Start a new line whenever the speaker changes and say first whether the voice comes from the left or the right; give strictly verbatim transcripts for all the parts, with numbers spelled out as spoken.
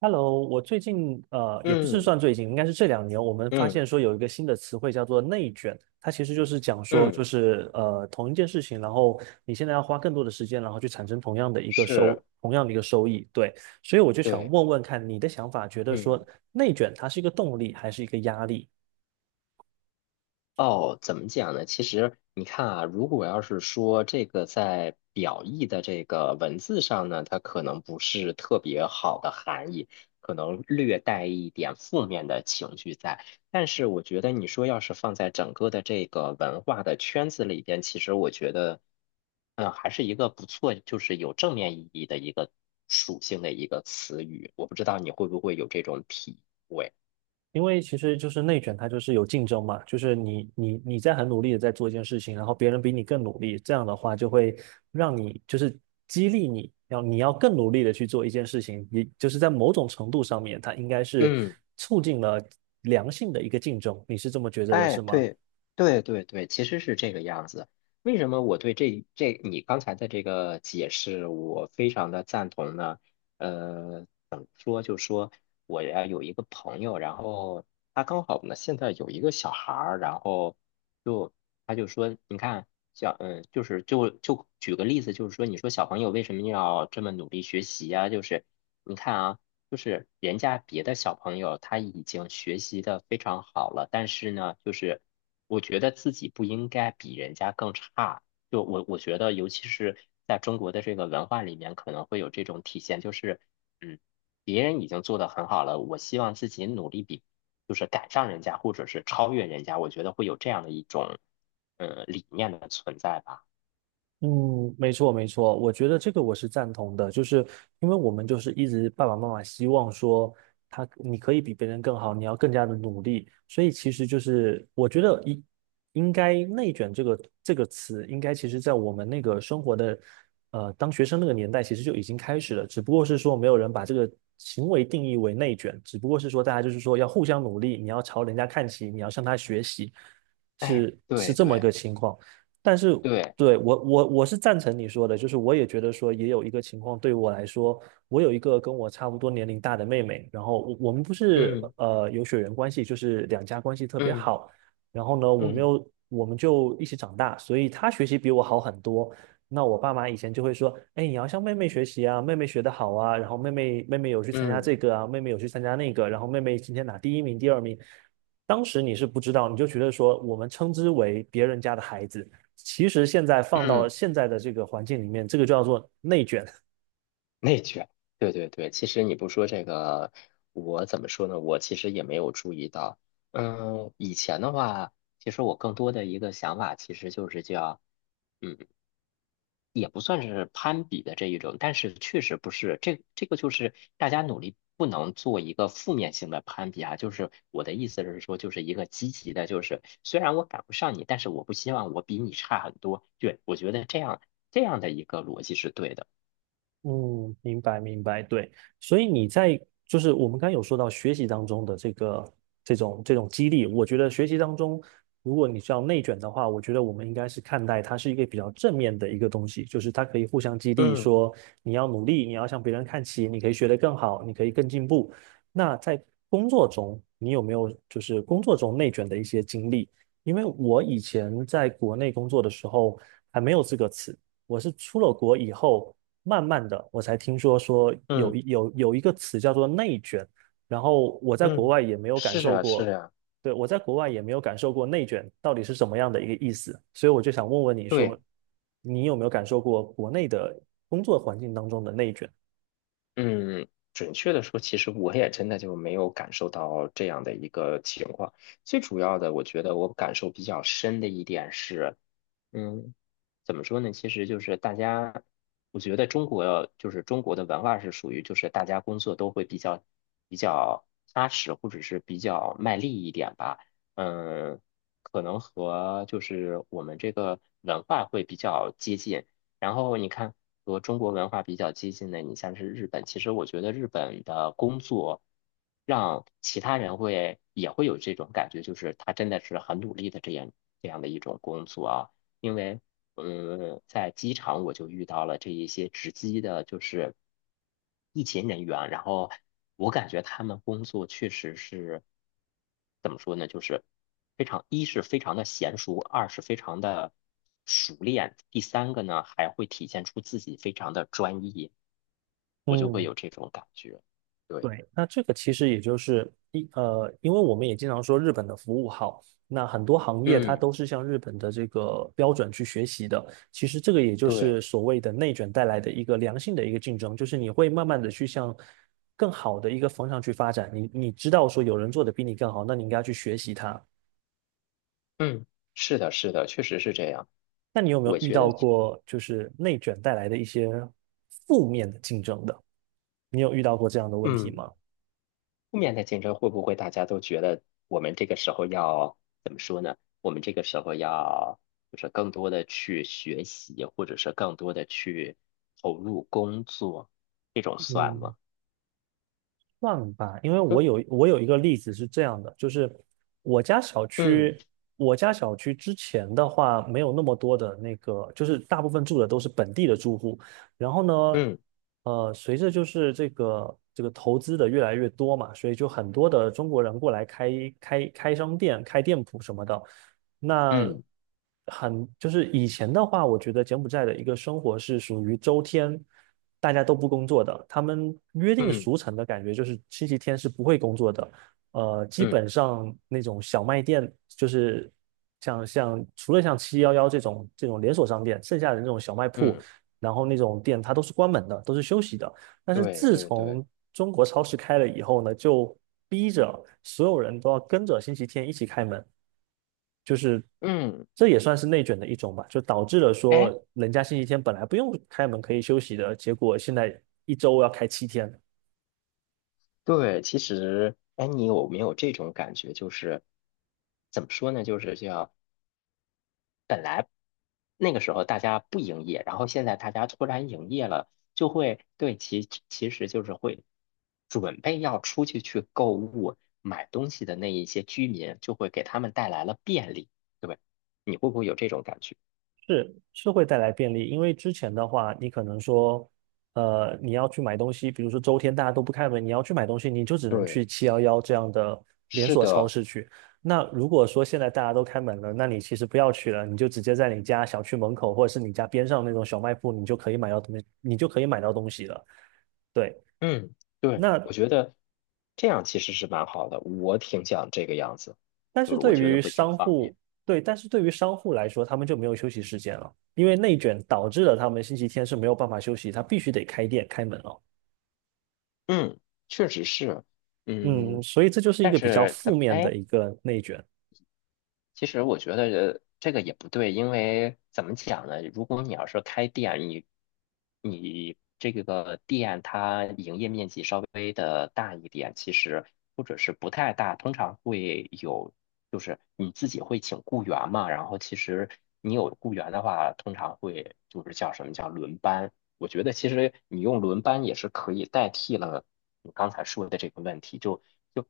right: Hello，我最近呃也不是
left: 嗯
right: 算最近，应该是这两年，我们发
left: 嗯
right: 现说有一个新的词汇叫做内卷，它其实就是讲说就
left: 嗯，
right: 是呃同一件事情，然后你现在要花更多的时间，然后去产生同样的一个收
left: 是，
right: 同样的一个收益，对，所以我就想
left: 对，
right: 问问看你的想法，觉得说
left: 嗯。
right: 内卷它是一个动力还是一个压力？
left: 哦，怎么讲呢？其实你看啊，如果要是说这个在表意的这个文字上呢，它可能不是特别好的含义，可能略带一点负面的情绪在。但是我觉得你说要是放在整个的这个文化的圈子里边，其实我觉得，嗯，还是一个不错，就是有正面意义的一个属性的一个词语。我不知道你会不会有这种体会。
right: 因为其实就是内卷，它就是有竞争嘛，就是你你你在很努力的在做一件事情，然后别人比你更努力，这样的话就会让你就是激励你要你要更努力的去做一件事情，你就是在某种程度上面，它应该是
left: 嗯。
right: 促进了良性的一个竞争，你是这么觉得的，
left: 哎，
right: 是吗？
left: 对，对对对，其实是这个样子。为什么我对这这你刚才的这个解释，我非常的赞同呢？呃，怎么说？就说我呀有一个朋友，然后他刚好呢现在有一个小孩儿，然后就他就说，你看，小嗯，就是就就举个例子，就是说，你说小朋友为什么要这么努力学习呀？就是你看啊。就是人家别的小朋友他已经学习的非常好了，但是呢，就是我觉得自己不应该比人家更差。就我我觉得，尤其是在中国的这个文化里面，可能会有这种体现，就是嗯，别人已经做得很好了，我希望自己努力比，就是赶上人家或者是超越人家，我觉得会有这样的一种呃理念的存在吧。
right: 嗯，没错没错，我觉得这个我是赞同的，就是因为我们就是一直爸爸妈妈希望说他你可以比别人更好，你要更加的努力，所以其实就是我觉得应应该内卷这个这个词，应该其实在我们那个生活的呃当学生那个年代，其实就已经开始了，只不过是说没有人把这个行为定义为内卷，只不过是说大家就是说要互相努力，你要朝人家看齐，你要向他学习，
left: 哎，
right: 是是
left: 对
right: 这么一
left: 对
right: 个情况。但是
left: 对，
right: 对，我我我是赞成你说的，就是我也觉得说也有一个情况对我来说，我有一个跟我差不多年龄大的妹妹，然后我我们不是呃有血缘关系，就是两家关系特别
left: 嗯
right: 好，然后呢，我们
left: 嗯
right: 又我们就一起长大，所以她学习比我好很多。那我爸妈以前就会说，哎，你要向妹妹学习啊，妹妹学得好啊，然后妹妹妹妹有去参加
left: 嗯嗯。
right: 这
left: 嗯
right: 个啊，妹妹有去参加那个，然后妹妹今天拿第一名、第二名。当时你是不知道，你就觉得说我们称之为别人家的孩子。其实现在放到
left: 嗯
right: 现在的这个环境里面，这个就叫做内卷，
left: 内卷，对对对，其实你不说这个，我怎么说呢？我其实也没有注意到。嗯，以前的话，其实我更多的一个想法，其实就是叫，嗯，也不算是攀比的这一种，但是确实不是这这个就是大家努力不能做一个负面性的攀比啊。就是我的意思是说，就是一个积极的，就是虽然我赶不上你，但是我不希望我比你差很多。对，我觉得这样这样的一个逻辑是对的。
right: 嗯，明白明白，对，所以你在就是我们刚刚有说到学习当中的这个这种这种激励，我觉得学习当中，如果你是要内卷的话，我觉得我们应该是看待它是一个比较正面的一个东西，就是它可以互相激励，
left: 嗯
right: 说你要努力，你要向别人看齐，你可以学得更好，你可以更进步。那在工作中，你有没有就是工作中内卷的一些经历？因为我以前在国内工作的时候还没有这个词。我是出了国以后，慢慢的，我才听说说有
left: 嗯。
right: 有有一个词叫做内卷，然后我在国
left: 嗯，
right: 外也没有感
left: 是
right: 受
left: 啊，是
right: 过，
left: 啊，
right: 对，我在国外也没有感受过内卷到底是什么样的一个意思，所以我就想问问你说，
left: 对，
right: 你有没有感受过国内的工作环境当中的内卷？
left: 嗯，准确的说，其实我也真的就没有感受到这样的一个情况。最主要的，我觉得我感受比较深的一点是，嗯，怎么说呢？其实就是大家，我觉得中国就是中国的文化是属于就是大家工作都会比较比较踏实，或者是比较卖力一点吧。嗯，可能和就是我们这个文化会比较接近。然后你看和中国文化比较接近的，你像是日本，其实我觉得日本的工作让其他人会也会有这种感觉，就是他真的是很努力的这样这样的一种工作啊。因为嗯，在机场我就遇到了这一些值机的，就是疫情人员，然后我感觉他们工作确实是怎么说呢，就是非常，一是非常的娴熟，二是非常的熟练，第三个呢还会体现出自己非常的专业，我就会
right: 嗯
left: 有这种感觉。对，
right: 对，那这个其实也就是一呃，因为我们也经常说日本的服务好，那很多行业它
left: 嗯，
right: 都是向日本的这个标准去学习的。其实这个也就是
left: 对，
right: 所谓的内卷带来的一个良性的一个竞争，就是你会慢慢的去向更好的一个方向去发展。你你知道说有人做的比你更好，那你应该去学习他。
left: 嗯，是的，是的，确实是这样。
right: 那你有没有
left: 我
right: 遇
left: 觉
right: 到
left: 得，
right: 过就是内卷带来的一些负面的竞争的？你有遇到过这样的问题
left: 嗯。
right: 吗？
left: 负面的竞争会不会大家都觉得我们这个时候要怎么说呢？我们这个时候要就是更多的去学习，或者是更多的去投入工作，这种算
right: 嗯
left: 吗？
right: 算吧，因为我有
left: 嗯
right: 我有一个例子是这样的，就是我家小
left: 嗯
right: 区，我家小区之前的话没有那么多的那个，就是大部分住的都是本地的住户。然后呢，
left: 嗯
right: 呃，随着就是这个这个投资的越来越多嘛，所以就很多的中国人过来开开开商店、开店铺什么的。那
left: 嗯
right: 很就是以前的话，我觉得柬埔寨的一个生活是属于周天大家都不工作的，他们约定
left: 嗯
right: 俗成的感觉就是星期天是不会工作的。呃，基
left: 嗯
right: 本上那种小卖店，就是像像除了像七幺幺这种这种连锁商店，剩下的那种小卖铺，
left: 嗯，
right: 然后那种店它都是关门的，都是休息的。但是
left: 对
right: 自
left: 对对，
right: 从中国超市开了以后呢，就逼着所有人都要跟着星期天一起开门。就是
left: 嗯，
right: 这也算是内卷的一种吧，就导致了说
left: 哎，
right: 人家星期天本来不用开门可以休息的，结果现在一周要开七天，
left: 对，其实哎，你有没有这种感觉？就是怎么说呢？就是叫。本来那个时候大家不营业，然后现在大家突然营业了，就会对其其实就是会准备要出去去购物买东西的那一些居民，就会给他们带来了便利。对吧，你会不会有这种感觉？
right: 是是会带来便利，因为之前的话，你可能说，呃，你要去买东西，比如说周天大家都不开门，你要去买东西，你就只能
left: 对，
right: 去七幺幺这样的连
left: 是
right: 锁超
left: 的，
right: 市去。那如果说现在大家都开门了，那你其实不要去了，你就直接在你家小区门口或者是你家边上那种小卖部，你就可以买到东西，你就可以买到东西了。对，
left: 嗯，对，
right: 那
left: 我觉得这样其实是蛮好的，我挺想这个样子，
right: 但
left: 就
right: 是
left: 是我
right: 对
left: 觉得
right: 于
left: 会挺
right: 商
left: 方
right: 户，
left: 便。
right: 对，但是对于商户来说，他们就没有休息时间了，因为内卷导致了他们星期天是没有办法休息，他必须得开店开门了。
left: 嗯，确实是，
right: 嗯，
left: 嗯，
right: 所以这就是一
left: 但
right: 个比较
left: 是怎
right: 负
left: 么，
right: 面
left: 哎，
right: 的一个内卷。
left: 其实我觉得这个也不对，因为怎么讲呢？如果你要是开店，你你这个店它营业面积稍微的大一点，其实或者是不太大，通常会有，就是你自己会请雇员嘛。然后其实你有雇员的话，通常会就是叫什么叫轮班。我觉得其实你用轮班也是可以代替了你刚才说的这个问题，就就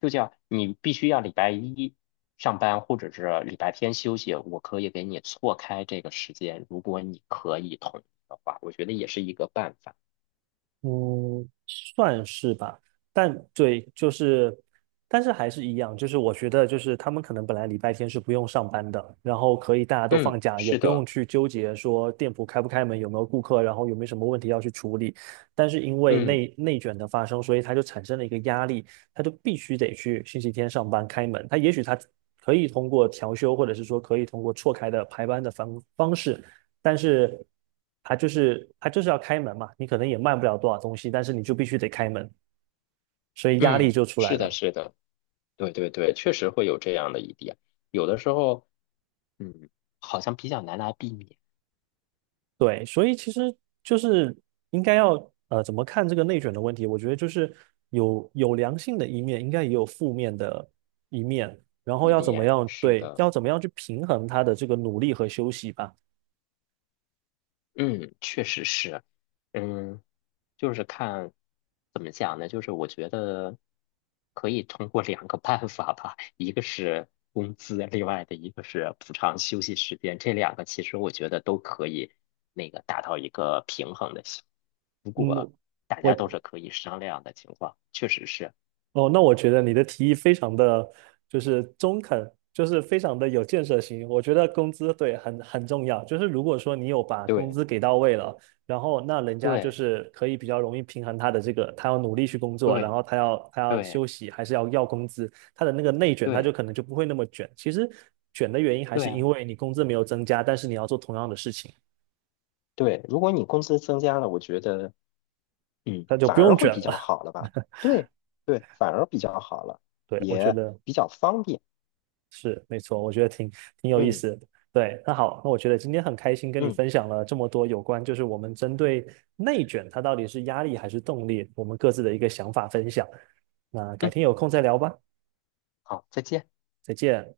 left: 就叫你必须要礼拜一。上班或者是礼拜天休息，我可以给你错开这个时间，如果你可以同意的话，我觉得也是一个办法。
right: 嗯，算是吧，但对，就是，但是还是一样，就是我觉得，就是他们可能本来礼拜天是不用上班的，然后可以大家都放
left: 嗯，
right: 假，也
left: 是
right: 不用
left: 的，
right: 去纠结说店铺开不开门，有没有顾客，然后有没有什么问题要去处理。但是因为
left: 嗯
right: 内内卷的发生，所以他就产生了一个压力，他就必须得去星期天上班开门。他也许他可以通过调休，或者是说可以通过错开的排班的方方式。但是它就是它就是要开门嘛，你可能也卖不了多少东西，但是你就必须得开门，所以压力
left: 嗯，
right: 就出来
left: 是的，
right: 了。
left: 是的，对对对，确实会有这样的一点，有的时候，嗯，好像比较难来避免
right: 对，所以其实就是应该要呃怎么看这个内卷的问题？我觉得就是有有良性的一面，应该也有负面的一面，然后
left: 一
right: 要怎么
left: 面，
right: 样
left: 是
right: 对，
left: 的，
right: 要怎么样去平衡他的这个努力和休息吧。
left: 嗯，确实是，嗯。就是看怎么讲呢？就是我觉得可以通过两个办法吧，一个是工资，另外的一个是补偿休息时间。这两个其实我觉得都可以那个达到一个平衡的效果。如果
right: 嗯，
left: 大家都
right: 我
left: 是可以商量的情况，确实是
right: 哦，那我觉得你的提议非常的就是中肯，就是非常的有建设性。我觉得工资对很很重要，就是如果说你有把工
left: 对
right: 资给到位了，然后那人家就
left: 对
right: 是可以比较容易平衡他的这个，他要努力去工作，然
left: 对
right: 后他要他要
left: 对
right: 休息，还是要要工资，他的那个内卷他
left: 对
right: 就可能就不会那么卷。其实卷的原因还
left: 对
right: 是因
left: 啊，
right: 为你工资没有增加，但是你要做同样的事情，
left: 对，如果你工资增加了，我觉得嗯
right: 那就
left: 反
right: 不
left: 而
right: 用
left: 会
right: 卷
left: 比较
right: 了。
left: 好了吧？对对，反而比较好了，
right: 对，我觉
left: 也
right: 得。
left: 比较方便。
right: 是，没错，我觉得挺挺有意
left: 嗯
right: 思的。对，那好，那我觉得今天很开心跟你
left: 嗯
right: 分享了这么多有关，就是我们针对内卷它到底是压力还是动力，我们各自的一个想法分享。那改
left: 嗯，
right: 天有空再聊吧，
left: 好，再见。
right: 再见。